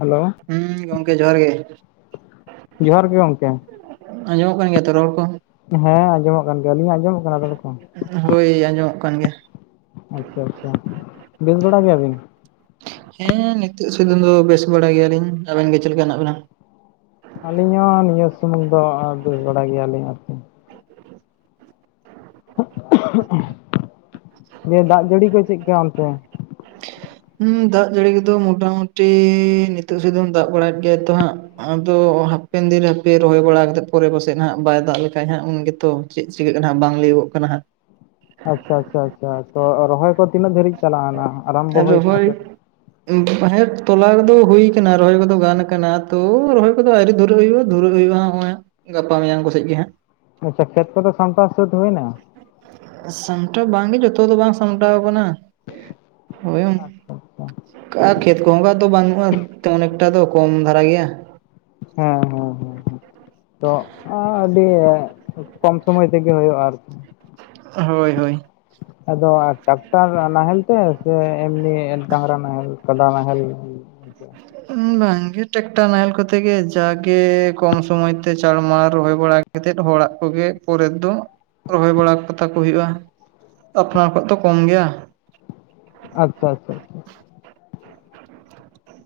Hello ᱦᱩᱸ ᱜᱚᱢᱠᱮ ᱡᱚᱦᱟᱨ ᱜᱮ ᱡᱚᱦᱟᱨ ᱜᱮ ᱜᱚᱢᱠᱮ ᱟᱸᱡᱚᱢᱚᱜ ᱠᱟᱱ ᱜᱮᱭᱟ ᱛᱚ ᱨᱚᱲ ᱠᱚ? ᱦᱮᱸ ᱟᱸᱡᱚᱢᱚᱜ ᱠᱟᱱ ᱜᱮᱭᱟ ᱟᱞᱤᱧᱟ ᱟᱸᱡᱚᱢᱚᱜ ᱠᱟᱱᱟ ᱨᱚᱲ ᱠᱚ ᱦᱳᱭ ᱟᱸᱡᱚᱢᱚᱜ ᱠᱟᱱ ᱜᱮᱭᱟ ᱟᱪᱷᱟ ᱟᱪᱷᱟ ᱵᱮᱥ ᱵᱟᱲᱟ ᱜᱮᱭᱟᱵᱤᱱ ᱦᱮᱸ ᱱᱤᱛᱳᱜ ᱥᱩᱭᱫᱚᱝ ᱫᱚ ᱵᱮᱥ ᱵᱟᱲᱟ ᱜᱮᱭᱟᱞᱤᱧ ᱟᱵᱮᱱ ᱜᱮ ᱪᱮᱫ ᱞᱮᱠᱟ ᱦᱮᱱᱟᱜ ᱵᱮᱱᱟ ᱟᱹᱞᱤᱧ ᱦᱚᱸ ᱱᱤᱭᱟᱹ ᱥᱩᱢᱩᱝ ᱫᱚ ᱵᱮᱥ ᱵᱟᱲᱟ ᱜᱮᱭᱟᱞᱤᱧ ᱟᱨ ᱫᱮ ᱫᱟᱜ ᱡᱟᱹᱲᱤ ᱠᱚ ᱪᱮᱫᱠᱟ ᱚᱱᱛᱮ ᱦᱩᱸ ᱫᱟᱜ ᱡᱟᱹᱲᱤ ᱠᱚᱫᱚ ᱢᱚᱴᱟᱢᱩᱴᱤ ᱱᱤᱛᱳ ᱥᱩᱭᱫᱩᱢ ᱫᱟᱜ ᱵᱟᱲᱟᱭᱮᱫ ᱜᱮᱭᱟ ᱛᱚ ᱦᱟᱸᱜ ᱟᱫᱚ ᱦᱟᱯᱮᱱ ᱫᱤᱱ ᱨᱮ ᱦᱟᱯᱮ ᱨᱚᱦᱚᱭ ᱵᱟᱲᱟ ᱠᱟᱛᱮᱫ ᱯᱚᱨᱮ ᱯᱟᱥᱮᱡ ᱦᱟᱸᱜ ᱵᱟᱭ ᱫᱟᱜ ᱞᱮᱠᱷᱟᱱ ᱦᱟᱸᱜ ᱩᱱ ᱜᱮᱛᱚ ᱪᱮᱫ ᱪᱤᱠᱟᱹᱜ ᱠᱟᱱᱟ ᱦᱟᱸᱜ ᱵᱟᱝ ᱞᱟᱹᱭᱟᱹᱜᱚᱜ ᱠᱟᱱᱟ ᱦᱟᱸᱜ ᱟᱪᱷᱟ ᱟᱪᱷᱟ ᱟᱪᱷᱟ ᱛᱚ ᱨᱚᱦᱚᱭ ᱠᱚ ᱛᱤᱱᱟᱹᱜ ᱫᱷᱟᱹᱨᱤᱡ ᱪᱟᱞᱟᱣ ᱱᱟ? ᱟᱫᱚ ᱦᱳᱭ ᱦᱮᱸ ᱛᱚᱞᱟ ᱠᱚᱫᱚ ᱦᱩᱭᱩ ᱟᱠᱟᱱᱟ ᱨᱚᱦᱚᱭ ᱠᱚᱫᱚ ᱜᱟᱱ ᱠᱟᱱᱟ ᱛᱚ ᱨᱚᱦᱚᱭ ᱠᱚᱫᱚ ᱟᱣᱨᱤ ᱫᱷᱩᱨᱟᱹ ᱦᱩᱭᱩᱜᱼᱟ ᱫᱷᱩᱨᱟᱹ ᱦᱩᱭᱩᱜᱼᱟ ᱱᱚᱜᱼᱚᱭ ᱜᱟᱯᱟ ᱢᱮᱭᱟᱝ ᱠᱚ ᱥᱮᱡ ᱜᱮ ᱦᱟᱸᱜ ᱟᱪᱷᱟ ᱠᱷᱮᱛ ᱠᱚ ᱫᱚ ᱥᱟᱢᱴᱟᱣ ᱥᱟᱹᱫ ᱦᱩᱭᱱᱟ? ᱥᱟᱢᱴᱟᱣ ᱵᱟᱝᱜᱮ ᱡᱚᱛᱚ ᱫᱚ ᱵᱟᱝ ᱥᱟᱢᱴᱟᱣ ᱟᱠᱟᱱᱟ᱾ ᱦᱳᱭ ᱟᱪᱪᱷᱟ ᱟᱪᱪᱷᱟ ᱚᱱᱠᱟ ᱜᱮ ᱪᱮᱫ ᱠᱚᱦᱚᱸ ᱫᱚ ᱵᱟᱹᱱᱩᱜᱼᱟ ᱠᱟᱱᱮᱠᱴᱟ ᱫᱚ ᱠᱚᱢ ᱫᱷᱟᱨᱟ ᱜᱮᱭᱟ ᱦᱮᱸ ᱦᱮᱸ ᱦᱮᱸ ᱦᱮᱸ ᱛᱚ ᱟᱸ ᱟᱹᱰᱤ ᱠᱚᱢ ᱥᱚᱢᱚᱭ ᱛᱮᱜᱮ ᱦᱩᱭᱩᱜᱼᱟ ᱟᱨᱠᱤ ᱦᱳᱭ ᱦᱳᱭ ᱟᱫᱚ ᱴᱨᱟᱠᱴᱟᱨ ᱱᱟᱦᱮᱞ ᱛᱮ ᱥᱮ ᱮᱢᱱᱤ ᱰᱟᱝᱨᱟ ᱱᱟᱦᱮᱞ ᱠᱟᱰᱟ ᱱᱟᱦᱮᱞ? [unintelligible] ᱵᱟᱝᱜᱮ ᱴᱮᱠᱴᱟᱨ ᱱᱟᱦᱮᱞ ᱠᱚᱛᱮ ᱜᱮ ᱡᱟᱜᱮ ᱠᱚᱢ ᱥᱚᱢᱚᱭ ᱛᱮ ᱪᱟᱲᱼᱢᱟᱲ ᱨᱚᱦᱚᱭ ᱵᱟᱲᱟᱜ ᱠᱟᱛᱮ ᱦᱚᱲᱟᱜ ᱠᱚᱜᱮ ᱯᱚᱨᱮ ᱫᱚ ᱨᱚᱦᱚᱭ ᱵᱟᱲᱟ ᱠᱟᱛᱟ ᱠᱚ ᱦᱩᱭᱩᱜᱼᱟ ᱟᱯᱱᱟᱨ ᱠᱚᱣᱟ ᱛᱚ ᱠᱚᱢ ᱜᱮᱭᱟ ᱟᱪᱷᱟ ᱟᱪᱷᱟ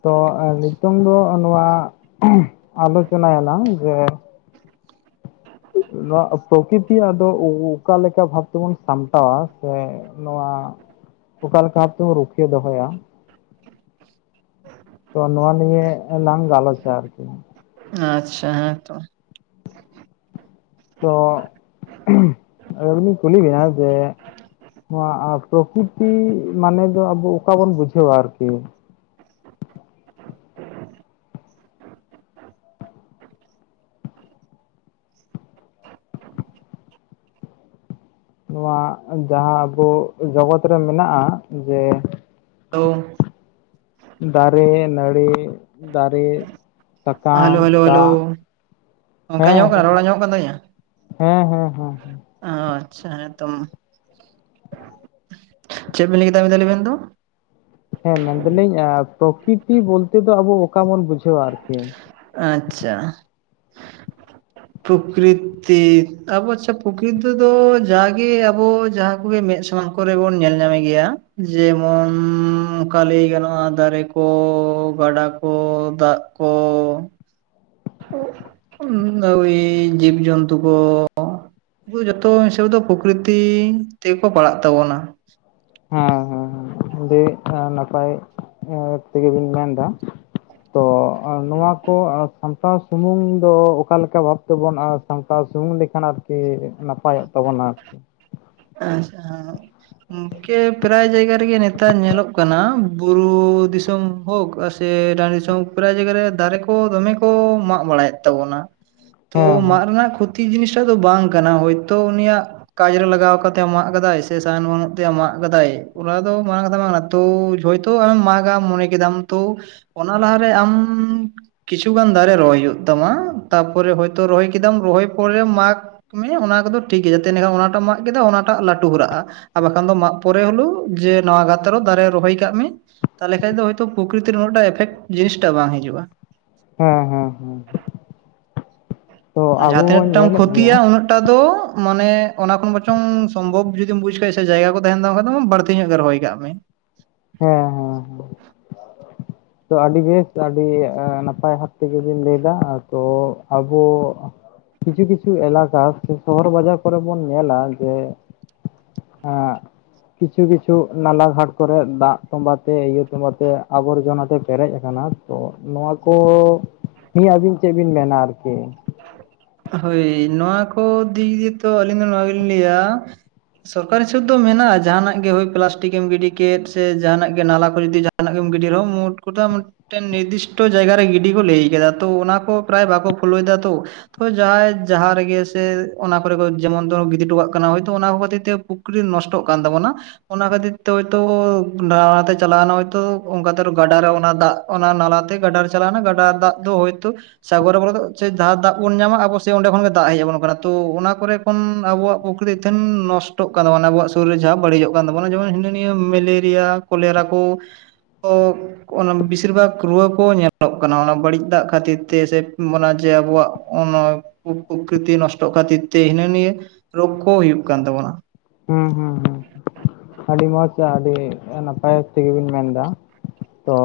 ᱛᱚ ᱱᱤᱛᱚᱝ ᱫᱚ ᱱᱚᱣᱟ ᱟᱞᱳᱪᱚᱱᱟᱭᱟᱞᱟᱝ ᱡᱮ ᱱᱚᱣᱟ ᱯᱨᱚᱠᱤᱛᱤᱭᱟᱜ ᱫᱚ ᱚᱠᱟᱞᱮᱠᱟ ᱵᱷᱟᱵᱽ ᱛᱮᱵᱚᱱ ᱥᱟᱢᱴᱟᱣᱟ ᱥᱮ ᱱᱚᱣᱟ ᱚᱠᱟ ᱞᱮᱠᱟ ᱵᱷᱟᱵ ᱛᱮᱵᱚ ᱨᱩᱠᱷᱤᱭᱟᱹ ᱫᱚᱦᱚᱭᱟ ᱛᱚ ᱱᱚᱣᱟ ᱱᱤᱭᱮ ᱞᱟᱝ ᱜᱟᱞᱚᱪᱟ ᱟᱨᱠᱤ ᱟᱪᱪᱷᱟ ᱦᱮᱸ ᱛᱚ ᱛᱚ [unintelligible] ᱟᱵᱤᱱ ᱤᱧ ᱠᱩᱞᱤ ᱵᱮᱱᱟ ᱡᱮ ᱱᱚᱣᱟ ᱯᱨᱚᱠᱤᱛᱤ ᱢᱟᱱᱮ ᱫᱚ ᱟᱵᱚ ᱚᱠᱟ ᱵᱚᱱ ᱵᱩᱡᱷᱟᱹᱣᱟ ᱟᱨᱠᱤ ᱱᱚᱣᱟ ᱡᱟᱦᱟᱸ ᱟᱵᱚ ᱡᱚᱜᱚᱛ ᱨᱮ ᱢᱮᱱᱟᱜᱼᱟ ᱡᱮ [unintelligible] ᱫᱟᱨᱮ ᱱᱟᱲᱤ ᱫᱟᱨᱮ ᱥᱟᱠᱟᱢ ᱦᱮᱞᱳ ᱦᱮᱞᱳ ᱦᱮᱞᱳ ᱫᱟᱜ ᱜᱚᱝᱠᱮ ᱦᱮᱸ ᱟᱸᱡᱚᱢᱚᱜ ᱠᱟᱱᱟ ᱦᱮᱸ ᱨᱚᱲ ᱟᱸᱡᱚᱢᱚᱜ ᱠᱟᱱ ᱦᱮᱸ ᱦᱮᱸ ᱦᱮᱸ ᱚ ᱟᱪᱪᱷᱟᱸ ᱛᱚ ᱪᱮᱫ ᱵᱤᱱ ᱞᱟᱭ ᱠᱮᱫᱟ ᱟᱨ‌ ᱢᱤᱫᱷᱟᱣ ᱞᱟᱤ ‌‌ᱵᱤᱱ ᱛᱚ ᱦᱮᱸ ᱢᱮᱱ ᱫᱟᱞᱤᱧ ᱯᱨᱚᱠᱤᱛᱤ ᱵᱚᱞᱛᱮ ᱫᱚ ᱟᱵᱚ ᱚᱠᱟ ᱵᱚᱱ ᱵᱩᱡᱷᱟᱹᱣᱟ ᱟᱨᱠᱤ ᱟᱪᱪᱷᱟ [inaudible] ᱯᱨᱚᱠᱨᱤᱛᱤ ᱟᱵᱚ ᱟᱪᱪᱷᱟ ᱯᱨᱚᱠᱨᱤᱛᱤ ᱫᱚ ᱡᱟᱜᱮ ᱟᱵᱚ ᱡᱟᱦᱟᱸ ᱠᱚᱜᱮ ᱢᱮᱫ ᱥᱟᱢᱟᱝ ᱠᱚᱨᱮ ᱵᱚᱱ ᱧᱮᱞ ᱧᱟᱢᱮ ᱜᱮᱭᱟ ᱡᱮᱢᱚᱱ ᱚᱱᱠᱟ ᱞᱟᱹᱭ ᱜᱟᱱᱚᱜᱼᱟ ᱫᱟᱨᱮ ᱠᱚ ᱜᱟᱰᱟ ᱠᱚ ᱫᱟᱜ ᱠᱚ ᱟ ᱡᱤᱵ ᱡᱤᱵᱽᱡᱛᱩ ᱠᱚ [unintelligible] ᱡᱚᱛᱚ ᱦᱤᱥᱟᱹᱵ ᱫᱚ ᱯᱨᱚᱠᱨᱤᱛᱤ ᱛᱮᱜᱮᱠᱚ ᱯᱟᱲᱟᱜ ᱛᱟᱵᱚᱱᱟ ᱦᱮᱸ ᱦᱮᱸ ᱟᱹᱰᱤ ᱱᱟᱯᱟᱭ ᱛᱮᱜᱮᱵᱤᱱ ᱢᱮᱱ ᱮᱫᱟ ᱛᱚ ᱱᱚᱣᱟ ᱠᱚ ᱥᱟᱢᱴᱟᱣ ᱥᱩᱢᱩᱝ ᱫᱚ ᱚᱠᱟᱞᱮᱠᱟ ᱵᱷᱟᱵ ᱛᱟᱵᱚ ᱟᱨ ᱥᱟᱟᱱᱛᱟᱲ ᱥᱩᱢᱩᱝ ᱞᱮᱠᱷᱟᱱ ᱟᱨᱠᱤ ᱱᱟᱯᱟᱭᱚᱜ ᱛᱟᱵᱚᱱᱟ᱾ ᱟᱨᱠᱤ ᱟᱪᱪᱷᱟ ᱜᱚᱝᱠᱮ ᱯᱨᱟᱭ ᱡᱟᱭᱜᱟ ᱨᱮᱜᱮ ᱱᱮᱛᱟᱨ ᱧᱮᱞᱚᱜ ᱠᱟᱱᱟ ᱵᱩᱨᱩ ᱫᱤᱥᱚᱢ ᱦᱳᱠ ᱥᱮ ᱰ ᱫᱤᱥᱚᱢ ᱯᱨᱟᱭ ᱡᱟᱭᱜᱟ ᱨᱮ ᱫᱟᱨᱮ ᱠᱚ ᱫᱚᱢᱮ ᱠᱚ ᱢᱟᱜ ᱵᱟᱲᱟᱭᱮᱫ ᱛᱟᱵᱚᱱᱟ [inaudible] ᱛᱚ ᱦᱮᱸ ᱢᱟᱫ ᱨᱮᱱᱟᱜ ᱠᱷᱚᱛᱤ ᱡᱤᱱᱤᱥᱴᱟᱜ ᱫᱚ ᱵᱟᱝ ᱠᱟᱱᱟ ᱦᱚᱭᱛᱚ ᱩᱱᱤᱭᱟᱜ ᱠᱟᱡ ᱨᱮ ᱞᱟᱜᱟᱣ ᱟᱠᱟᱱᱟ ᱢᱟᱜ ᱠᱟᱫᱟᱭ ᱥᱮ ᱥᱟᱦᱟᱱ ᱵᱟᱹᱱᱩᱜ ᱛᱮ ᱢᱟᱜ ᱠᱟᱫᱟᱭ ᱚᱱᱟ ᱫᱚ ᱢᱟᱝ ᱠᱟᱛᱚ ᱛᱚ ᱟ ᱢᱟᱜᱟ ᱢᱚᱱᱮ ᱠᱮᱫᱟᱢ ᱛᱚ ᱚᱱᱟ ᱞᱟᱦᱟᱨᱮ ᱟᱢ ᱠᱤᱪᱷᱩᱜᱟᱱ ᱫᱟᱨᱮ ᱨᱚᱦᱚᱭ ᱦᱩᱭᱩᱜ ᱛᱟᱢᱟ ᱛᱟᱨᱯᱚᱨᱮ ᱦᱚᱭᱛ ᱨᱚᱦ ᱠᱮᱫᱟᱢ ᱨᱚᱦᱚᱭ ᱯᱚᱨᱮ ᱢᱟᱜᱽ ᱢᱮ ᱚᱱᱟ ᱠᱚᱫᱚ ᱴᱷᱤᱠ ᱜᱮᱭᱟ ᱡᱟᱛᱮ ᱮᱸᱰᱮᱠᱷᱟᱱ ᱚᱱᱟᱴᱟᱜ ᱢᱟ ᱥᱟᱫ ᱠᱮᱫᱟ ᱚᱱᱟᱴᱟᱜ ᱞᱟᱹᱴᱩ ᱦᱚᱨᱟᱜᱼᱟ, ᱟᱨ ᱵᱟᱠᱷᱟᱱ ᱫᱚ ᱢᱟᱜ ᱯᱚᱨᱮ ᱦᱳᱞᱮᱣ ᱡᱮ ᱱᱚᱣᱟ ᱜᱟᱛᱨᱮ ᱦᱚᱸ ᱫᱟᱨᱮ ᱨᱚᱦᱚᱭ ᱠᱟᱜ ᱢᱮ᱾ ᱛᱟᱦᱚᱞᱮ ᱠᱷᱟᱡ ᱫᱚ ᱦᱳᱭᱛᱚ ᱯᱨᱚᱠᱤᱛᱤ ᱩᱱᱟᱹᱜ ᱴᱟᱜ ᱮᱯᱷᱮᱠᱴ ᱡᱤᱱᱤᱥᱴᱟᱜ ᱵᱟᱝ ᱦᱤᱡᱩᱜᱼᱟ᱾ ᱦᱮᱸ ᱦᱮᱸ ᱦᱮᱸ ᱛᱚ ᱟᱵᱚ ᱡᱟᱦᱟᱸ ᱛᱤᱱᱟᱹᱜ ᱵᱚᱱ ᱴᱟᱢ ᱧᱮᱞᱮᱫ ᱜᱮᱭᱟ ᱠᱷᱚᱛᱤᱭᱟ ᱩᱱᱟᱹᱜ ᱴᱟᱜ ᱫᱚ ᱢᱟᱱᱮ ᱚᱱᱟ ᱠᱷᱚᱱ ᱵᱟᱪᱚᱝ ᱥᱚᱢᱵᱷᱚᱵ ᱡᱩᱫᱤᱢ ᱵᱩᱡ ᱠᱷᱟᱡ ᱥᱮ ᱡᱟᱭᱜᱟ ᱠᱚ ᱛᱟᱦᱮᱱ ᱛᱟᱢ ᱠᱷᱟᱡ ᱫᱚ ᱵᱟᱹᱲᱛᱤ ᱧᱚᱜ ᱜᱮ ᱨᱚᱦᱚᱭ ᱠᱟᱜ ᱢᱮ᱾ ᱦᱮᱸ ᱦᱮᱸ ᱦᱮᱸ ᱛᱚ ᱟᱹᱰᱤ ᱵᱮᱥ ᱟᱹᱰᱤ ᱱᱟᱯᱟᱭ ᱵᱷᱟᱵ ᱛᱮᱜᱮᱵᱤᱱ ᱞᱟᱹᱭᱫᱟ, ᱛᱚ ᱟᱵᱚ ᱠᱤᱪᱷᱩ ᱠᱤᱪᱷᱩ ᱮᱞᱟᱠᱟ ᱥᱮ ᱥᱚᱦᱚᱨ ᱵᱟᱡᱟᱨ ᱠᱚᱨᱮ ᱵᱚᱱ ᱧᱮᱞᱟ ᱡᱮ ᱮᱸ ᱠᱤᱪᱷᱩ ᱠᱤᱪᱷᱩ ᱱᱟᱞᱟ ᱜᱷᱟᱴ ᱠᱚᱨᱮ ᱫᱟᱜ ᱛᱚᱸᱵᱟ ᱛᱮ ᱤᱭᱟᱹ ᱛᱚᱸᱵᱟ ᱛᱮ ᱟᱵᱚᱨᱡᱚᱱᱟ ᱛᱮ ᱯᱮᱨᱮᱡ ᱟᱠᱟᱱᱟ ᱛᱚ ᱱᱚᱣᱟ ᱠᱚ ᱱᱤᱭᱟᱹ ᱟᱹᱵᱤᱱ ᱪᱮᱫ ᱵᱤᱱ ᱢᱮᱱᱟ ᱟᱨᱠᱤ ᱦᱳᱭ ᱱᱚᱣᱟ ᱠᱚ ᱫᱤᱠ ᱫᱤᱭᱮ ᱛᱚ ᱟᱹᱞᱤᱧ ᱫᱚ ᱱᱚᱣᱟ ᱜᱮᱞᱤᱧ ᱞᱟᱹᱭᱟ ᱥᱚᱨᱠᱟᱨᱤ ᱥᱩᱫ ᱫᱚ ᱢᱮᱱᱟᱜᱼᱟ ᱡᱟᱦᱟᱱᱟᱜ ᱜᱮ ᱦᱳᱭ ᱯᱞᱟᱥᱴᱤᱠᱮᱢ ᱜᱤᱰᱤ ᱠᱮᱫ ᱥᱮ ᱡᱟᱦᱟᱱᱟᱜ ᱜᱮ ᱱᱟᱞᱟ ᱠᱚᱨᱮ ᱡᱩᱫᱤ ᱡᱟᱦᱱᱟᱜ ᱜᱮᱢ ᱜᱤᱰᱤ ᱨᱮᱦᱚᱸ ᱢᱩᱴ ᱠᱚᱴᱟ ᱢᱤᱫᱴᱮᱱ ᱱᱤᱨᱫᱤᱥᱴᱚ ᱡᱟᱭᱜᱟ ᱨᱮ ᱜᱤᱰᱤ ᱠᱚ ᱞᱟᱹᱭ ᱟᱠᱟᱫᱟ ᱛᱚ ᱚᱱᱟ ᱠᱚ ᱯᱨᱟᱭ ᱵᱟᱠᱚ ᱯᱷᱩᱞᱳᱮᱫᱟ ᱛᱚ ᱛ ᱡᱟᱦᱟᱸᱭ ᱡᱟᱦᱟᱸ ᱨᱮᱜᱮ ᱥᱮ ᱚᱱᱟ ᱠᱚᱨᱮ ᱡᱮᱢᱚᱱ ᱜᱤᱰᱤ ᱦᱚᱴᱚ ᱠᱟᱜ ᱠᱟᱱᱟ ᱦᱚᱭᱛ ᱚᱱᱟ ᱠᱷᱟᱹᱛᱤᱨ ᱛᱮ ᱥᱠᱨᱤ ᱱᱚᱥᱴᱚᱜ ᱠᱟᱱ ᱛᱟᱵᱚᱱᱟ ᱚᱱᱟ ᱠᱷᱟᱹᱛᱤᱨ ᱛᱮ ᱦᱚᱳᱭᱛᱚ ᱰᱚᱦᱮᱞᱛᱮ ᱪᱟᱞᱟᱣᱱᱟ ᱦᱚᱳᱭᱛᱚ ᱚᱱᱠᱟᱛᱮ ᱜᱟᱰᱟᱟᱨᱮ ᱚᱱᱟ ᱫᱟᱜ ᱚᱱᱟ ᱱᱟᱞᱟᱛᱮ ᱜᱟᱰᱟᱨ ᱪᱟᱞᱟᱣᱱᱟ, ᱜᱟᱰᱟ ᱫᱟᱜ ᱫᱚ ᱦᱳᱭᱛᱳ ᱥᱟᱜᱚᱨ [inaudible] ᱡᱟᱦᱟᱸ ᱫᱟᱜ ᱵᱚᱱ ᱧᱟᱢᱟ ᱟᱵᱚ ᱥᱮ ᱚᱸᱰᱮ ᱠᱷᱚᱱ ᱜᱮ ᱫᱟᱜ ᱦᱮᱡ ᱟᱵᱚᱱ ᱠᱟᱱᱟ ᱛᱚ ᱚᱱᱟ ᱠᱚᱨᱮ ᱠᱷᱚᱱ ᱟᱵᱚᱣᱟᱜ ᱯᱩᱠᱷᱨᱤ ᱛᱷᱮᱱ ᱱᱚᱥ [unintelligible] ᱟᱵᱚᱣᱟᱜ ᱥᱚᱨᱤᱨ ᱡᱟᱦᱟᱸ ᱵᱟᱹᱲᱤᱡᱚᱜ ᱠᱟᱱ ᱛᱟᱵᱚᱱᱟ ᱡᱮᱢᱚᱱ ᱦᱤᱱᱟᱹ ᱱᱤᱭᱟᱹ ᱢᱮᱞᱮᱨᱤᱭᱟ ᱠᱚᱞᱮᱨᱟ ᱠᱩ [unintelligible] ᱚᱱᱟ ᱵᱮᱥᱤᱨ ᱵᱷᱟᱜᱽ ᱨᱩᱣᱟᱹ ᱠᱚ ᱧᱮᱞᱚᱜ ᱠᱟᱱᱟ ᱚᱱᱟ ᱵᱟᱹᱲᱤᱡ ᱫᱟᱜ ᱠᱷᱟᱹᱛᱤᱨ ᱛᱮ ᱥᱮ ᱚᱱᱟ ᱡᱮ ᱟᱵᱚᱣᱟᱜ ᱚᱱᱟ ᱯᱩᱠᱨᱤᱛᱤ ᱱᱚᱥᱴᱚᱜ ᱠᱷᱟᱹᱛᱤᱨ ᱛᱮ ᱦᱤᱱᱟᱹ ᱱᱤᱭᱟᱹ ᱨᱳᱜᱽ ᱠᱚ ᱦᱩᱭᱩᱜ ᱠᱟᱱ ᱛᱟᱵᱚᱱᱟ ᱦᱮᱸ ᱦᱮᱸ ᱦᱮᱸ ᱟᱹᱰᱤ ᱢᱚᱸᱡᱽ ᱟᱹᱰᱤ ᱱᱟᱯᱟᱭ ᱛᱮᱜᱮ ᱵᱤᱱ ᱢᱮᱱᱫᱟ ᱛᱚ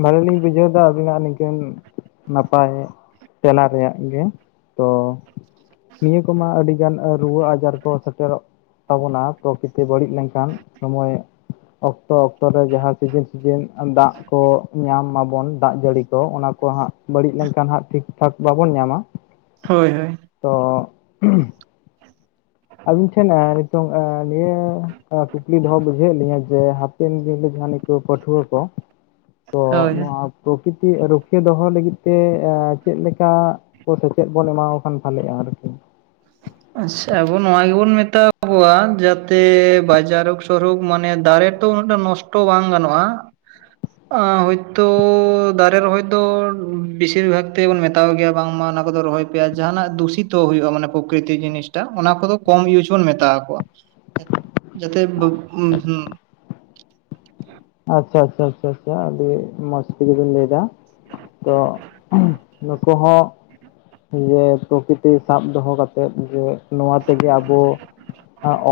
ᱵᱷᱟᱹᱞᱤ ᱞᱤᱧ ᱵᱩᱡᱷᱟᱹᱣᱫᱟ ᱟᱹᱵᱤᱱᱟᱜ ᱱᱤᱝᱠᱟᱹᱱ ᱱᱟᱯᱟᱭ ᱛᱮᱞᱟ ᱨᱮᱭᱟᱜ ᱜᱮ ᱛᱚ ᱱᱤᱭᱟᱹ ᱠᱚᱢᱟ ᱟᱹᱰᱤ ᱜᱟᱱ ᱨᱩᱣᱟᱹ ᱟᱡᱟᱨ ᱠᱚ ᱥᱮᱴᱮᱨᱚᱜ ᱛᱟᱵᱚᱱᱟ ᱯᱨᱚᱠᱤᱛᱤ ᱵᱟᱹᱲᱤᱡ ᱞᱮᱱᱠᱷᱟᱱ ᱥᱚᱢᱚᱭ ᱚᱠᱛᱚ ᱚᱠᱛᱚ ᱨᱮ ᱡᱟᱦᱟᱸ ᱥᱤᱡᱤᱱ ᱥᱤᱡᱤᱱ ᱫᱟᱜ ᱠᱚ ᱧᱟᱢ ᱢᱟᱵᱚᱱ ᱫᱟᱜ ᱡᱟᱹᱲᱤ ᱠᱚ ᱚᱱᱟ ᱠᱚ ᱦᱟᱸᱜ ᱵᱟᱹᱲᱤᱡ ᱞᱮᱱᱠᱷᱟᱱ ᱦᱟᱸᱜ ᱴᱷᱤᱠ ᱴᱷᱟᱠ ᱵᱟᱵᱚᱱ ᱧᱟᱢᱟ ᱦᱳᱭ ᱦᱳᱭ ᱚ [inaudible] ᱟᱵᱤᱱ ᱴᱷᱮᱱ ᱱᱤᱛᱚᱝ ᱱᱤᱭᱟᱹ ᱠᱩᱠᱞᱤ ᱫᱚᱦᱚ ᱵᱩᱡᱷᱟᱹᱣᱮᱫ ᱞᱤᱧᱟᱹ ᱡᱮ [unintelligible] ᱯᱟᱹᱴᱷᱣᱟᱹ ᱠᱚ ᱛᱚ ᱦᱳᱭ ᱱᱚᱣᱟ ᱯᱨᱚᱠᱤᱛᱤ ᱨᱩᱠᱷᱤᱭᱟᱹ ᱫᱚᱦᱚ ᱞᱟᱹᱜᱤᱫ ᱛᱮ ᱮᱸ ᱪᱮᱫ ᱞᱮᱠᱟ ᱥᱮᱪᱮᱫ ᱵᱚᱱ ᱮᱢᱣᱟ ᱠᱷᱟᱱ ᱵᱷᱟᱞᱮᱜᱼᱟ ᱟᱨᱠᱤ ᱟᱪᱪᱷᱟ ᱟᱵᱚ ᱱᱚᱣᱟ ᱜᱮᱵᱚᱱ ᱢᱮᱛᱟ ᱠᱚᱣᱟ ᱡᱟᱛᱮ ᱵᱟᱡᱟᱨ ᱚᱠ ᱥᱚᱨᱚᱠ ᱢᱟᱱᱮ ᱫᱟᱨᱮ ᱛᱚ ᱩᱱᱟᱹᱜ ᱴᱟ ᱱᱚᱥᱴᱚ ᱵᱟᱝ ᱜᱟᱱᱚᱜᱼᱟ ᱟ ᱦᱳᱭᱛᱚ ᱫᱟᱨᱮ ᱨᱚᱦᱚᱭ ᱫᱚ ᱵᱮᱥᱤᱨ ᱵᱷᱟᱜᱽ ᱛᱮᱵᱚᱱ ᱢᱮᱛ ᱛᱟᱳ ᱜᱮᱭᱟ ᱵᱟᱝᱢᱟ ᱚᱱᱟ ᱠᱚᱫᱚ ᱨᱚᱦᱚᱭ ᱯᱮᱭᱟ ᱟᱨ ᱡᱟᱦᱟᱱᱟᱜ ᱫᱩᱥᱤᱛᱚ ᱦᱩᱭᱩᱜᱼᱟ ᱢᱟᱱᱮ ᱯᱚ [inaudible] ᱠᱤᱛᱤ ᱡᱤᱱᱤᱥᱴᱟᱜ ᱚᱱᱟ ᱠᱚᱫᱚ ᱠᱚᱢ ᱤᱭᱩᱡ ᱵᱚᱱ ᱢᱮᱛᱟ ᱟᱠᱚᱣᱟ ᱡᱟᱛᱮ [unintelligible] ᱟᱪᱪᱷᱟ ᱟᱪᱪᱷᱟ ᱟᱹᱰᱤ ᱢᱚᱡ ᱛᱮᱜᱮᱵᱤᱱ ᱞᱟᱹᱭ ᱫᱟ ᱛᱚ ᱱᱩᱠᱩ ᱦᱚᱸ ᱡᱮ ᱯᱨᱚᱠᱤᱛᱤ ᱥᱟᱵ ᱫᱚᱦᱚ ᱠᱟᱛᱮᱫ ᱡᱮ ᱱᱚᱣᱟ ᱛᱮᱜᱮ ᱟᱵᱚ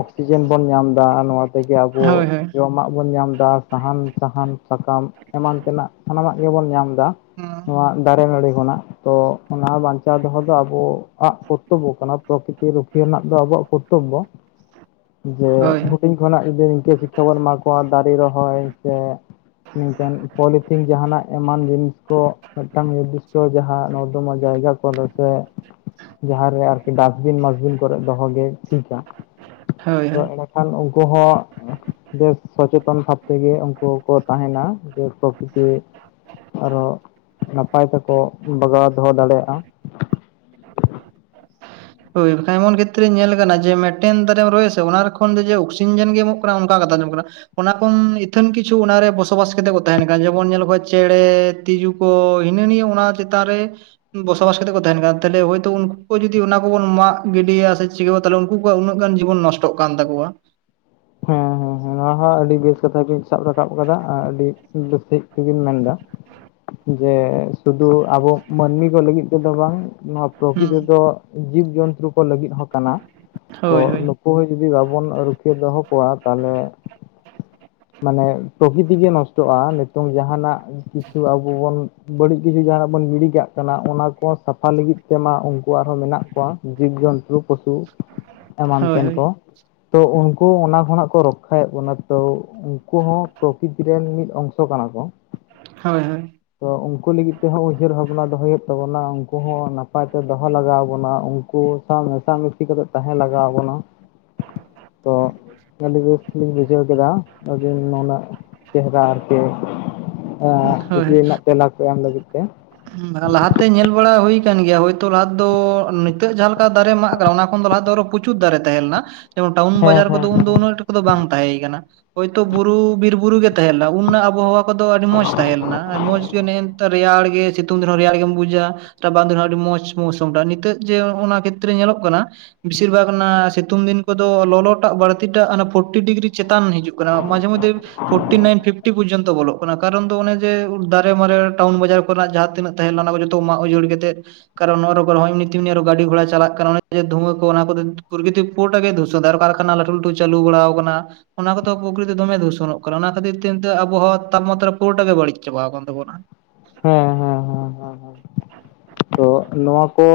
ᱚᱠᱥᱤᱡᱮᱱ ᱵᱚᱱ ᱧᱟᱢ ᱫᱟ ᱱᱚᱣᱟ ᱛᱮᱜᱮ ᱟᱵᱚ ᱦᱳᱭ ᱦᱳᱭ ᱡᱚᱢᱟᱜ ᱵᱚᱱ ᱧᱟᱢ ᱫᱟ ᱥᱟᱦᱟᱱ ᱥᱟᱦᱟᱱ ᱥᱟᱠᱟᱢ ᱮᱢᱟᱱ ᱛᱮᱱᱟᱜ ᱥᱟᱱᱟᱢᱟᱜ ᱜᱮᱵᱚᱱ ᱧᱟᱢ ᱫᱟ᱾ ᱦᱩᱸ ᱦᱳᱭ ᱱᱚᱣᱟ ᱫᱟᱨᱮ ᱱᱟᱹᱲᱤ ᱠᱷᱚᱱᱟᱜ ᱛᱚ ᱚᱱᱟ ᱵᱟᱧᱪᱟᱣ ᱪᱟᱣ ᱫᱚᱦᱚ ᱫᱚ ᱟᱵᱚᱣᱟᱜ ᱠᱚᱨᱛᱚᱵᱽᱵᱚ ᱠᱟᱱᱟ ᱯᱨᱚᱠᱤᱛᱤ ᱨᱩᱠᱷᱤᱭᱟᱹ ᱨᱮᱱᱟᱜ ᱫᱚ ᱟᱵᱚᱣᱟᱜ ᱠᱚᱨᱛᱚᱵᱵᱚ ᱡᱮ ᱦᱳᱭ ᱦᱩᱰᱤᱧ ᱠᱷᱚᱱᱟᱜ ᱡᱩᱫᱤ ᱱᱤᱝᱠᱟᱹ ᱥᱤᱠᱠᱷᱟ ᱵᱚᱱ ᱮᱢᱟ ᱠᱚᱣᱟ ᱫᱟᱨᱮ ᱨᱚᱦᱚᱭ ᱥᱮ ᱱᱤᱝᱠᱟᱱ ᱯᱚᱞᱤᱛᱷᱤᱱ ᱡᱟᱦᱟᱸᱱᱟᱜ ᱮᱢᱟᱱ ᱡᱤᱱᱤᱥ ᱠᱚ ᱢᱤᱫᱴᱟᱝ ᱡᱩᱫᱤ ᱛᱚ ᱡᱟᱦᱟᱸ ᱱᱚᱨᱫᱚᱢᱟ ᱡᱟᱭᱜᱟ ᱥᱮ ᱡᱟᱦᱟᱸᱨᱮ ᱟᱨᱠᱤ ᱰᱟᱥᱵᱤᱱ ᱢᱟᱥᱵᱤᱱ ᱠᱚᱨᱮ ᱫᱚᱦᱚ ᱜᱮ ᱴᱷᱤᱠᱟ ᱦᱳᱭ ᱳᱭ ᱵᱟᱠᱷᱟᱱ ᱩᱱᱠᱩ ᱦᱚᱸ ᱵᱮᱥ ᱥᱚᱪᱮᱛᱚᱱ ᱵᱷᱟᱵ ᱛᱮᱜᱮ ᱩᱱᱠᱩ ᱦᱚᱸ ᱠᱚ ᱛᱟᱦᱮᱱᱟ ᱡᱮ ᱯᱨᱚᱠᱤᱛᱤ ᱟᱨᱚ ᱱᱟᱯᱟᱭ ᱛᱮᱠᱚ ᱵᱟᱜᱟᱣ ᱫᱚᱦᱚ ᱫᱟᱲᱮᱭᱟᱜᱼᱟ ᱦᱳᱭ ᱠᱷᱟᱱ ᱮᱢᱚᱱ ᱠᱷᱮᱛᱨᱮ ᱧᱮᱞ ᱠᱟᱱᱟ, ᱡᱮ ᱢᱮᱫᱴᱮᱱ ᱫᱟᱨᱮᱢ ᱨᱚᱦᱚᱭᱟ ᱥᱮ ᱚᱱᱟ ᱠᱷᱚᱱ ᱫᱚ ᱡᱮ ᱚᱠᱥᱤᱡᱮᱱ ᱜᱮ ᱧᱟᱢᱚᱜ ᱠᱟᱱᱟ᱾ ᱚᱱᱠᱟ ᱠᱟᱛᱷᱟ ᱟᱸᱡᱚᱢᱚᱜ ᱠᱟᱱᱟ ᱚᱱᱟ ᱠᱷᱚᱱ ᱤᱛᱷᱟᱹᱱ ᱠᱤᱪᱷᱩ ᱚᱱᱟᱨᱮ ᱵᱚᱥᱚᱵᱟᱥ ᱠᱟᱛᱮ ᱠᱚ ᱛᱟᱦᱮᱱ ᱠᱟᱱᱟ ᱡᱮᱢᱚᱱ ᱧᱮᱞ ᱠᱟᱱ ᱪᱮᱬᱮ ᱛᱤᱡᱩ ᱠᱚ ᱦᱤᱱᱟᱹ ᱱᱤᱭᱟᱹ ᱚᱱᱟ ᱪᱮᱛᱟᱱ ᱨᱮ ᱵᱚᱥᱚᱵᱟᱥ ᱠᱟᱛᱮ ᱠᱚ ᱛᱟᱦᱮᱱ ᱠᱟᱱᱟ᱾ ᱛᱟᱦᱚᱞᱮ ᱦᱚᱭᱛᱳ ᱩᱱᱠᱩ ᱠᱚ ᱡᱩᱫᱤ ᱚᱱᱟ ᱵᱚᱱ ᱢᱟᱜ ᱜᱤᱰᱤᱭᱟ ᱥᱮ ᱪᱤᱠᱟᱹ ᱛᱟᱦᱞᱮ ᱩᱱᱠᱩ ᱠᱚᱣᱟᱜ ᱩᱱᱟᱹᱜ ᱜᱟᱱ ᱡᱤᱵᱚᱱ ᱱᱚᱥᱴᱚᱜ ᱠᱟᱱ ᱛᱟᱠᱚᱣᱟ ᱦᱮᱸ ᱦᱮᱸ ᱦᱮᱸ ᱱᱚᱣᱟ ᱦᱚᱸ ᱟᱹᱰᱤ ᱵᱮᱥ ᱠᱟᱛᱷᱟ ᱠᱤᱱ ᱥᱟᱵ ᱨᱟᱠᱟᱵ ᱠᱟᱫᱟ᱾ᱟᱨ ᱟᱹᱰᱤ ᱵᱮᱥ ᱥᱟᱹᱦᱤᱡ ᱜᱮᱢ ᱢᱮᱱ ᱫᱟ᱾ ᱡᱮ ᱥᱩᱫᱩ ᱟᱵᱚ ᱢᱟᱹᱱᱢᱤ ᱠᱚ ᱞᱟᱹᱜᱤᱫ ᱛᱮᱫᱚ ᱵᱟᱝ ᱱᱚᱣᱟ ᱦᱩᱸ ᱯᱨᱚᱠᱤᱛᱤ ᱫᱚ ᱡᱤᱵᱽ ᱡᱚᱱᱛᱩ ᱠᱚ ᱞᱟᱹᱜᱤᱫ ᱦᱚᱸ ᱠᱟᱱᱟ᱾ ᱦᱳᱭ ᱠᱚ ᱦᱳᱭ ᱟᱠᱚ ᱦᱚᱸ ᱡᱩᱫᱤ ᱵᱟᱵᱚᱱ ᱨᱩᱠᱷᱭᱟᱹ ᱫᱚᱦᱚ ᱠᱚᱣᱟ ᱛᱟᱦᱞᱮ, ᱢᱟᱱᱮ ᱯᱨᱚᱠᱤᱛᱤ ᱜᱮ ᱱᱚᱥᱴᱚᱜᱼᱟ ᱱᱤᱛᱚᱝ ᱡᱟᱸᱦᱟᱱᱟᱜ ᱠᱤᱪᱷᱩ ᱟᱵᱚ ᱵᱚᱱ ᱵᱟᱹᱲᱤᱡ ᱠᱤᱪᱷᱩ ᱡᱟᱦᱟᱸᱱᱟᱜ ᱵᱚᱱ ᱜᱤᱰᱤ ᱠᱟᱜ ᱠᱟᱱᱟ, ᱚᱱᱟ ᱠᱚ ᱥᱟᱯᱷᱟ ᱞᱟᱹᱜᱤᱫ ᱛᱮᱢᱟ ᱩᱱᱠᱩ ᱟᱨᱦᱚᱸ ᱢᱮᱱᱟᱜ ᱠᱚᱣᱟ᱾ ᱡᱤᱵ ᱡᱚᱱᱛᱩ ᱯᱚᱥᱩ ᱮᱢᱟᱱ ᱦᱳᱭ ᱛᱮᱱ ᱠᱚ ᱦᱳᱭ ᱛᱚ ᱩᱱᱠᱩ ᱚᱱᱟ ᱡᱟᱸᱦᱟᱱᱟᱜ ᱠᱚ ᱨᱚᱠᱠᱷᱟᱭᱮᱫ ᱵᱚᱱᱟ ᱛᱚ ᱩᱱᱠᱩ ᱦᱚᱸ ᱯᱨᱚᱠᱤᱛᱤ ᱨᱮᱱ ᱢᱤᱫ ᱚᱝᱥᱚ ᱠᱟᱱᱟ ᱠᱚ᱾ ᱦᱳᱭ ᱦᱳᱭ᱾ ᱛᱚ ᱩᱱᱠᱩ ᱞᱟᱹᱜᱤᱫ ᱛᱮᱦᱚᱸ ᱩᱭᱦᱟᱹᱨ ᱵᱷᱟᱵᱽᱱᱟ ᱫᱚᱦᱚᱭ ᱦᱩᱭᱩᱜ ᱛᱟᱵᱚᱱᱟ, ᱩᱱᱠᱩ ᱦᱚᱸ ᱱᱟᱯᱟᱭ ᱛᱮ ᱫᱚᱦᱚ ᱞᱟᱜᱟᱣ ᱵᱚᱱᱟ, ᱩᱱᱠᱩ ᱥᱟᱶ ᱢᱮᱥᱟ ᱢᱮᱥᱤ ᱠᱟᱛᱮ ᱛᱟᱦᱮᱸ ᱞᱟᱜᱟᱣ ᱟᱵᱚᱱᱟ, ᱛᱚ ᱟᱹᱰᱤ ᱨᱟᱹᱥ ᱞᱤᱧ ᱵᱩᱡᱷᱟᱹᱣ ᱠᱮᱫᱟ ᱟᱹᱵᱤᱱ ᱱᱩᱱᱟᱹᱜ ᱪᱮᱦᱨᱟ ᱟᱨᱠᱤ᱾ ᱮᱸ ᱦᱳᱭ ᱠᱩᱠᱞᱤ ᱨᱮᱱᱟᱜ ᱛᱮᱞᱟ ᱠᱚ ᱮᱢ ᱞᱟᱹᱜᱤᱫ ᱛᱮ᱾ ᱞᱟᱦᱟᱛᱮ ᱧᱮᱞ ᱵᱟᱲᱟ ᱦᱩᱭ ᱟᱠᱟᱱ ᱜᱮᱭᱟ ᱦᱩᱭ ᱛᱚ ᱞᱟᱦᱟ ᱫᱚ ᱱᱤᱛᱚᱜ ᱡᱟᱦᱟ ᱞᱮᱠᱟ ᱫᱟᱨᱮ ᱢᱟᱜ ᱟᱠᱟᱱᱟ ᱚᱱᱟ ᱠᱷᱚᱱ ᱫᱚ ᱞᱟᱦᱟ ᱫᱚ ᱟᱨᱚ ᱯᱩᱪᱩᱨ ᱫᱟᱨᱮ ᱛᱟᱦᱮᱸ ᱞᱮᱱᱟ, ᱡᱮᱢᱚᱱ ᱴᱟᱣᱩᱱ ᱦᱮᱸ ᱵᱟᱡᱟᱨ ᱦᱮᱸ ᱠᱚᱫᱚ ᱩᱱᱫᱚ ᱩᱱᱟᱹᱜ ᱫᱚ ᱵᱟᱝ ᱛᱟᱦᱮᱸ ᱠᱟᱱᱟ ᱦᱳᱭ ᱛᱳ ᱵᱩᱨᱩ ᱵᱤᱨ ᱵᱩᱨᱩ ᱜᱮ ᱛᱟᱦᱮᱸ ᱞᱮᱱᱟ, ᱩᱱᱟᱹᱜ ᱟᱵᱚᱦᱟᱣᱟ ᱠᱚᱫᱚ ᱟᱹᱰᱤ ᱢᱚᱸᱡᱽ ᱛᱟᱦᱮᱸ ᱞᱮᱱᱟ, ᱢᱚᱸᱡᱽ ᱜᱮ ᱱᱮᱜᱼ ᱱᱮᱛᱟᱨ ᱨᱮᱭᱟᱲ ᱜᱮ ᱥᱤᱛᱩᱝ ᱫᱤᱱ ᱦᱚ ᱨᱮᱭᱟᱲ ᱜᱮᱢ ᱵᱩᱡᱟ ᱨᱟᱵᱟᱝ ᱫᱤᱱ ᱦᱚᱸ ᱟᱹᱰᱤ ᱢᱚᱸᱡᱽ ᱢᱳᱣᱥᱚᱢ ᱴᱟᱜ ᱱᱤᱛᱚᱜ ᱡᱮ ᱚᱱᱟ ᱠᱷᱮᱛᱨᱮ ᱧᱮᱞᱚᱜ ᱠᱟᱱᱟ, ᱵᱮᱥᱤᱨ ᱵᱷᱟᱜ ᱚᱱᱟ ᱥᱤᱛᱩᱝ ᱫᱤᱱ ᱠᱚᱫᱚ ᱞᱚᱞᱚᱴᱟᱜ ᱵᱟᱹᱲᱛᱤᱴᱟᱜ ᱯᱷᱳᱨᱴᱤ ᱰᱤᱜᱽᱨᱤ ᱪᱮᱛᱟᱱ ᱦᱤᱡᱩᱜ ᱠᱟᱱᱟ, ᱢᱟᱡᱷᱮ ᱢᱳᱫᱷᱮ ᱯᱷᱳᱨᱴᱤ ᱱᱟᱭᱤᱱ ᱯᱷᱤᱯᱴᱤ ᱯᱚᱨᱡᱚᱱᱛᱚ ᱵᱚᱞᱚᱜ ᱠᱟᱱᱟ ᱠᱟᱨᱚᱱ ᱫᱚ ᱚᱱᱮ ᱡᱮ ᱫᱟᱨᱮ ᱢᱟᱨᱮ ᱴᱟᱣᱩᱱ ᱵᱟᱡᱟᱨ ᱠᱚᱨᱮᱱᱟᱜ ᱡᱟᱦᱟᱸ ᱛᱤᱱᱟᱹᱜ ᱛᱟᱦᱮᱸ ᱞᱮᱱᱟ ᱚᱱᱟ ᱠᱚ ᱡᱚᱛᱚ ᱢᱟᱜ ᱩᱡᱟᱹᱲ ᱠᱟᱛᱮ ᱠᱟᱨᱚᱱ ᱱᱚᱣᱟ ᱨᱳᱵᱵᱟᱨ ᱦᱚᱭ ᱱᱤᱛᱤᱢ ᱟᱨ ᱜᱟᱹᱰᱤ ᱜᱷᱚᱲᱟ ᱪᱟᱞᱟᱜ ᱠᱟᱱᱟ ᱚᱱᱮ ᱡᱮ ᱫᱷᱩᱣᱟᱹ ᱠᱚ ᱚᱱᱟ ᱠᱚᱫᱚ ᱯᱩᱨᱜᱤᱛᱤᱠ ᱯᱩᱨᱴᱟ ᱜᱮ ᱫᱷᱩᱥᱚᱫᱟ ᱟᱨ ᱠᱟᱨᱠᱷᱟᱱᱟ ᱞᱟᱹᱴᱩ ᱞᱟᱹᱴᱩ ᱪᱟᱞᱩ ᱵᱟᱲᱟᱣ ᱟᱠᱟᱱᱟ, ᱚᱱᱟ ᱠᱚᱫᱚ ᱯᱚᱠᱨᱤᱛᱤ ᱫᱚᱢᱮ ᱫᱷᱩᱥᱚᱱᱚᱜ ᱠᱟᱱᱟ, ᱚᱱᱟ ᱠᱷᱟᱹᱛᱤᱨ ᱛᱮ ᱮᱱᱛᱮ ᱟᱵᱚᱦᱚᱸ ᱛᱟᱯᱢᱟᱛᱨᱟ ᱯᱩᱨᱟᱹᱴᱟ ᱜᱮ ᱵᱟᱹᱲᱤᱡ ᱪᱟᱵᱟ ᱟᱠᱟᱱ ᱛᱟᱵᱚᱱᱟ᱾ ᱦᱮᱸ᱾ ᱦᱮᱸ ᱦᱮᱸ ᱦᱮᱸ ᱦᱮᱸ ᱦᱮᱸ [unintelligible] ᱛᱚ ᱱᱚᱣᱟ ᱠᱚ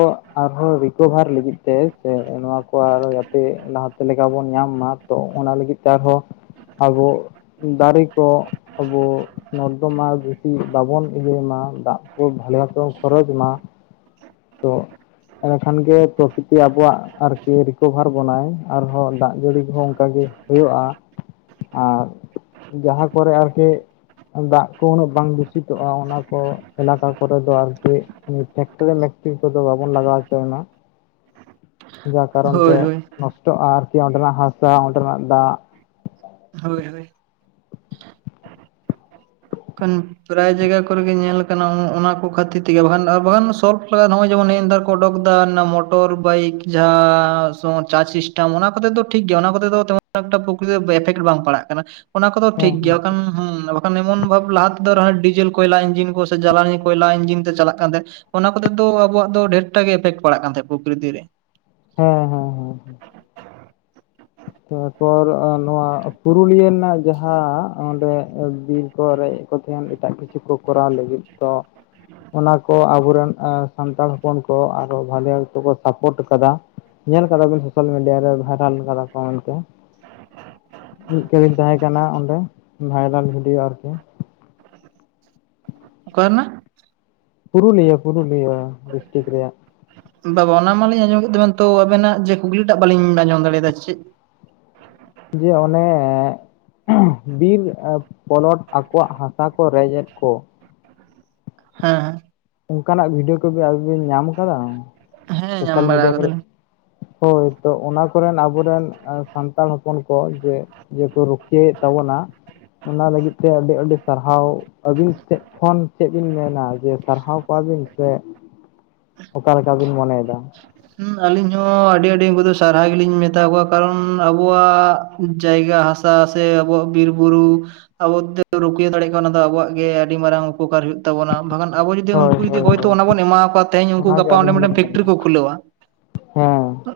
ᱟᱨᱦᱚᱸ ᱨᱤᱠᱳᱵᱷᱟᱨ ᱞᱟᱹᱜᱤᱫ ᱛᱮ ᱥᱮ ᱱᱚᱣᱟ ᱠᱚ ᱟᱨᱚ ᱡᱟᱛᱮ ᱞᱟᱦᱟᱛᱮ ᱞᱮᱠᱟ ᱵᱚᱱ ᱧᱟᱢ ᱢᱟ᱾ ᱛᱚ ᱚᱱᱟ ᱞᱟᱹᱜᱤᱫ ᱛᱮ ᱟᱨᱦᱚᱸ ᱟᱵᱚ ᱫᱟᱨᱮ ᱠᱚ ᱟᱵᱚ ᱱᱚᱨᱫᱚᱢᱟ ᱵᱮᱥᱤ ᱵᱟᱵᱚᱱ ᱤᱭᱟᱹᱭ ᱢᱟ᱾ ᱫᱟᱜ ᱠᱚ ᱵᱷᱟᱞᱮ ᱵᱷᱟᱵ ᱛᱮᱵᱚᱱ ᱠᱷᱚᱨᱚᱪ ᱢᱟ, ᱛᱚ ᱮᱸᱰᱮᱠᱷᱟᱱᱜᱮ ᱯᱨᱚᱠᱤᱛᱤ ᱟᱵᱚᱣᱟᱜ ᱟᱨᱠᱤ ᱨᱤᱠᱳᱵᱷᱟᱨ ᱵᱚᱱᱟᱭ ᱟᱨᱦᱚᱸ ᱫᱟᱜ ᱡᱟᱹᱲᱤ ᱠᱚᱦᱚᱸ ᱚᱱᱠᱟ ᱜᱮ ᱦᱩᱭᱩᱜᱼᱟ ᱟᱨ ᱡᱟᱦᱟᱸ ᱠᱚᱨᱮ ᱟᱨᱠᱤ ᱫᱟᱜ ᱠᱚ ᱩᱱᱟᱹᱜ ᱵᱟᱝ ᱫᱩᱥᱤᱛᱚᱜᱼᱟ ᱚᱱᱟ ᱠᱚ ᱮᱞᱟᱠᱟ ᱠᱚᱨᱮ ᱫᱚ ᱟᱨᱠᱤ᱾ ᱚᱱᱮ ᱯᱷᱮᱠᱴᱨᱤ ᱢᱮᱠᱴᱨᱤ ᱠᱚᱫᱚ ᱵᱟᱵᱚᱱ ᱞᱟᱜᱟᱣ ᱦᱚᱪᱚᱭ ᱢᱟ᱾ ᱡᱟ ᱠᱟᱨᱚᱱ ᱦᱳᱭ ᱛᱮ ᱦᱳᱭ ᱱᱚᱥᱴᱚᱜᱼᱟ, ᱟᱨᱠᱤ ᱚᱸᱰᱮᱱᱟᱜ ᱦᱟᱥᱟ, ᱚᱸᱰᱮᱱᱟᱜ ᱫᱟᱜ, ᱦᱳᱭ ᱦᱳᱭ᱾ ᱠᱟᱱ ᱯᱨᱟᱭ ᱡᱟᱭᱜᱟ ᱠᱚᱨᱮᱜᱮ ᱧᱮᱞ ᱟᱠᱟᱱᱟ ᱚᱱᱟ ᱠᱚ ᱠᱷᱟᱹᱛᱤᱨ ᱛᱮᱜᱮ ᱵᱟᱠᱷᱟᱱ ᱵᱟᱝᱠᱷᱟᱱ ᱥᱚᱞᱵᱷ [unintelligible] ᱱᱚᱜᱼᱚᱭ ᱡᱮᱢᱚᱱ ᱮᱢᱫᱟ ᱚᱰᱚᱠ ᱫᱟ ᱱᱟ ᱢᱚᱴᱚᱨ ᱵᱟᱭᱤᱠ ᱡᱟᱦᱟᱸ ᱪᱟᱸᱪ ᱥᱤᱥᱴᱮᱢ ᱚᱱᱟ ᱠᱚᱛᱮ ᱫᱚ ᱴᱷᱤᱠ ᱜᱮᱭᱟ, ᱚᱱᱟ ᱠᱚᱛᱮ ᱫᱚ ᱛᱟ ᱠᱷᱩᱵ ᱮᱠᱴᱟ ᱠᱩᱠᱞᱤ ᱮᱯᱷᱮᱠᱴ ᱵᱟᱝ ᱯᱟᱲᱟᱜ ᱠᱟᱱᱟ ᱚᱱᱟ ᱠᱚᱫᱚ ᱦᱮᱸ ᱴᱷᱤᱠ ᱦᱮᱸ ᱜᱮᱭᱟ, ᱵᱟᱠᱷᱟᱱ ᱦᱩᱸ ᱵᱟᱠᱷᱟᱱ ᱮᱢᱚᱱ ᱵᱷᱟᱵ ᱞᱟᱦᱟ ᱛᱮᱫᱚ ᱨᱮᱦᱚ ᱰᱤᱡᱮᱞ ᱠᱚᱭᱞᱟ ᱤᱱᱡᱤᱱ ᱠᱚ ᱥᱮ ᱡᱟᱞᱟᱱᱤ ᱠᱚᱭᱞᱟ ᱤᱱᱡᱤᱱ ᱛᱮ ᱪᱟᱞᱟᱜ ᱠᱟᱱ ᱛᱟᱦᱮᱸᱫ᱾ ᱚᱱᱟ ᱠᱚᱛᱮ ᱫᱚ ᱟᱵᱚᱣᱟᱜ ᱫᱚ ᱰᱷᱮᱨᱴᱟ ᱜᱮ ᱮᱯᱷᱮᱠᱴ ᱯᱟᱲᱟᱜ ᱠᱟᱱ ᱛᱟᱦᱮᱸᱱᱟ ᱯᱨᱚᱠᱨᱤᱛᱤ ᱨᱮ ᱦᱮᱸ ᱦᱮᱸ ᱛᱟᱨ ᱯᱚᱨ ᱱᱚᱣᱟ ᱯᱩᱨᱩᱞᱤᱭᱟᱹ ᱨᱮᱱᱟᱜ ᱡᱟᱦᱟᱸ ᱚᱸᱰᱮ ᱵᱤᱨ ᱠᱚ ᱨᱮᱡᱽ ᱠᱚ ᱛᱟᱦᱮᱱ ᱮᱴᱟᱜ ᱠᱤᱪᱷᱩ ᱠᱚ ᱠᱚᱨᱟᱣ ᱞᱟᱹᱜᱤᱫ ᱛᱚ ᱚᱱᱟ ᱠᱚ ᱟᱵᱚᱨᱮᱱ ᱟᱸ ᱥᱟᱱᱛᱟᱲ ᱦᱚᱯᱚᱱ ᱠᱚ ᱟᱨᱚ ᱵᱷᱟᱞᱮ ᱚᱠᱛᱚ ᱠᱚ ᱥᱟᱯᱚᱴ ᱠᱟᱫᱟ᱾ ᱧᱮᱞ ᱟᱠᱟᱫᱟᱵᱮᱱ ᱥᱳᱥᱟᱞ ᱢᱤᱰᱤᱭᱟ ᱨᱮ ᱵᱷᱟᱭᱨᱟᱞ ᱠᱟᱫᱟ ᱠᱚ ᱢᱮᱱᱛᱮ ᱢᱤᱫ ᱠᱟᱹᱞᱤᱱ ᱛᱟᱦᱮᱸ ᱠᱟᱱᱟ ᱚᱸᱰᱮ ᱵᱷᱟᱭᱨᱟᱞ ᱵᱷᱤᱰᱭᱳ ᱟᱨᱠᱤ ᱚᱠᱟ ᱨᱮᱱᱟᱜ? ᱯᱩᱨᱩᱞᱤᱭᱟᱹ ᱯᱩᱨᱩᱞᱤᱭᱟᱹ ᱰᱤᱥᱴᱤᱠ ᱨᱮᱭᱟᱜ ᱵᱟᱼᱵᱟ ᱚᱱᱟ ᱢᱟᱞᱤᱧ ᱟᱸᱡᱚᱢ ᱠᱮᱫ ᱛᱟᱵᱮᱱ ᱛᱚ ᱟᱵᱮᱱᱟᱜ ᱡᱮ ᱠᱩᱠᱞᱤ ᱴᱟᱜ ᱵᱟᱞᱤᱧ ᱟᱸᱡᱚᱢ ᱫᱟᱲᱮᱭᱟᱫᱟ ᱪᱮᱫ ᱡᱮ ᱚᱱᱮ ᱵᱤᱨ ᱯᱚᱞᱚᱴ ᱟᱠᱚᱣᱟᱜ ᱦᱟᱥᱟ ᱠᱚ ᱨᱮᱡᱮᱫ ᱠᱚ ᱦᱮᱸ ᱦᱮᱸ ᱚᱱᱠᱟᱱᱟᱜ ᱵᱷᱤᱰᱭᱳ ᱠᱚᱜ ᱟᱵ ᱵᱤᱱ ᱧᱟᱢ ᱠᱟᱫᱟ ᱦᱮᱸ ᱧᱟᱢ ᱥᱳᱥᱟᱞ ᱵᱟᱲᱟ ᱢᱤᱰᱤᱭᱟ ᱠᱚᱨᱮ? ᱠᱟᱫᱟᱞᱤᱧ ᱦᱳᱭ ᱛᱚ ᱚᱱᱟ ᱠᱚᱨᱮᱱ ᱟᱵᱚᱨᱮᱱ ᱥᱟᱱᱛᱟᱲ ᱦᱚᱯᱚᱱ ᱠᱚ ᱡᱮ ᱡᱮᱠᱚ ᱨᱩᱠᱷᱤᱭᱟᱹᱮᱫ ᱛᱟᱵᱚᱱᱟ ᱚᱱᱟ ᱞᱟᱹᱜᱤᱫ ᱛᱮ ᱟᱹᱰᱤ ᱟᱹᱰᱤ ᱥᱟᱨᱦᱟᱣ ᱟᱹᱵᱤᱱ ᱥᱮᱫ ᱠᱷᱚᱱ ᱪᱮᱫ ᱵᱤᱱ ᱢᱮᱱᱟ ᱡᱮ ᱥᱟᱨᱦᱟᱣ ᱠᱚᱣᱟᱵᱤᱱ ᱥᱮ ᱚᱠᱟᱮ ᱞᱮᱠᱟ ᱵᱤᱱ ᱢᱚᱱᱮᱭᱮᱫᱟ ᱦᱸ ᱟᱞᱤᱧ ᱦᱚᱸ ᱟᱹᱰᱤ ᱟᱹᱰᱤ ᱩᱱᱠᱩ ᱫᱚ ᱥᱟᱨᱦᱟᱣ ᱜᱮᱞᱤᱧ ᱢᱮᱛᱟ ᱠᱚᱣᱟ ᱠᱟᱨᱚᱱ ᱟᱵᱚᱣᱟᱜ ᱡᱟᱭᱜᱟ ᱦᱟᱥᱟ ᱥᱮ ᱟᱵᱚᱣᱟᱜ ᱵᱤᱨ ᱵᱩᱨᱩ ᱟᱵᱚᱮ ᱨᱩᱠᱷᱟᱹ ᱫᱟᱲᱮᱭᱟᱜ ᱠᱟᱱᱟ ᱚᱱᱟ ᱫᱚ ᱟᱵᱚᱣᱟᱜ ᱜᱮ ᱟᱹᱰᱤ ᱢᱟᱨᱟᱝ ᱩᱯᱚᱠᱟᱨ ᱦᱳᱭᱳᱜ ᱛᱵᱚᱱᱟ ᱵᱟᱝᱠᱷᱟᱱ ᱟᱵᱚ ᱡᱩᱫᱤ ᱦᱳᱭ ᱩᱱᱠᱩ ᱡᱩᱫᱤ ᱦᱳᱭ ᱦᱚᱭᱛᱚ ᱦᱳᱭ ᱚᱱᱟ ᱵᱚᱱ ᱮᱢᱟ ᱠᱚᱣᱟ ᱛᱮᱦᱧ ᱩᱱᱠᱩ ᱜᱟᱯᱟ ᱚᱸᱰᱮᱴᱮᱱ ᱯᱷᱮᱠᱴᱨᱤ ᱠᱚ ᱠᱷᱩᱞᱟᱹᱣᱟ ᱦ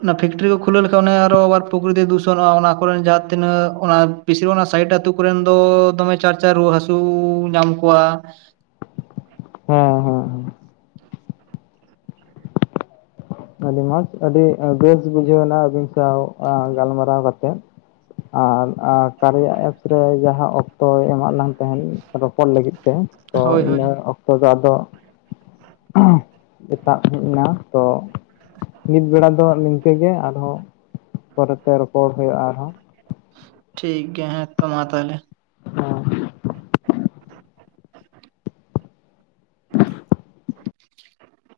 ᱚᱱᱟ ᱯᱷᱮᱠᱴᱨᱤ ᱠᱚ ᱠᱷᱩᱞᱟᱹᱣ ᱞᱮᱠᱷᱟᱱ ᱟᱨᱚ ᱟᱵᱟᱨ ᱯᱨᱚᱠᱨᱤᱤᱛ ᱫᱩᱥᱚᱱᱚᱜᱼᱟ ᱚᱱᱟ ᱠᱚᱨᱮ ᱡᱟᱦᱟᱸ ᱛᱤᱱᱟᱹᱜ ᱚᱱᱟ ᱯᱪᱤᱨ ᱚᱱᱟ ᱥᱟᱭᱤᱰ ᱟᱹᱛᱩᱳ ᱠᱚᱨᱮᱱ ᱫᱚ ᱫᱚᱢᱮ ᱪᱟᱨ ᱪᱟᱨ ᱨᱩᱣᱟᱹ ᱦᱟᱹᱥᱩ ᱧᱟᱢ ᱠᱚᱣᱟ ᱦᱩᱸ ᱦᱩᱸ ᱟᱹᱰᱤ ᱢᱚᱸᱡᱽ ᱟᱹᱰᱤ ᱵᱮᱥ ᱵᱩᱡᱷᱟᱹᱣᱱᱟ ᱟᱹᱵᱤᱱ ᱥᱟᱶ ᱜᱟᱞᱢᱟᱨᱟᱣ ᱠᱟᱛᱮᱫ ᱟᱨ ᱠᱟᱨᱮᱭᱟᱜ ᱮᱯᱥ ᱨᱮ ᱡᱟᱦᱟᱸ ᱚᱠᱛᱚᱭ ᱮᱢᱟᱜ ᱞᱟᱝᱜ ᱛᱟᱦᱮᱸᱱ ᱨᱚᱯᱚᱲ ᱞᱟᱹᱜᱤᱫ ᱛᱮ ᱛᱮ ᱛᱚ ᱦᱳᱭ ᱦᱳᱭ ᱤᱱᱟᱹ ᱚᱛᱚ ᱛᱮ ᱟᱫᱚ ᱮᱛᱟᱜ ᱦᱮᱡ ᱮᱱᱟ ᱛᱚ ᱱᱤᱛ ᱵᱮᱲᱟ ᱫᱚ ᱱᱤᱝᱠᱟᱹ ᱜᱮ ᱟᱨᱦᱚᱸ ᱯᱚᱨᱮ ᱛᱮ ᱨᱚᱯᱚᱲ ᱦᱩᱭᱩᱜᱼᱟ ᱟᱨᱦᱚᱸ ᱴᱷᱤᱠ ᱜᱮᱭᱟ ᱦᱮᱸ ᱛᱚ ᱢᱟ ᱛᱟᱦᱚᱞᱮ ᱦ [inaudible] [inaudible]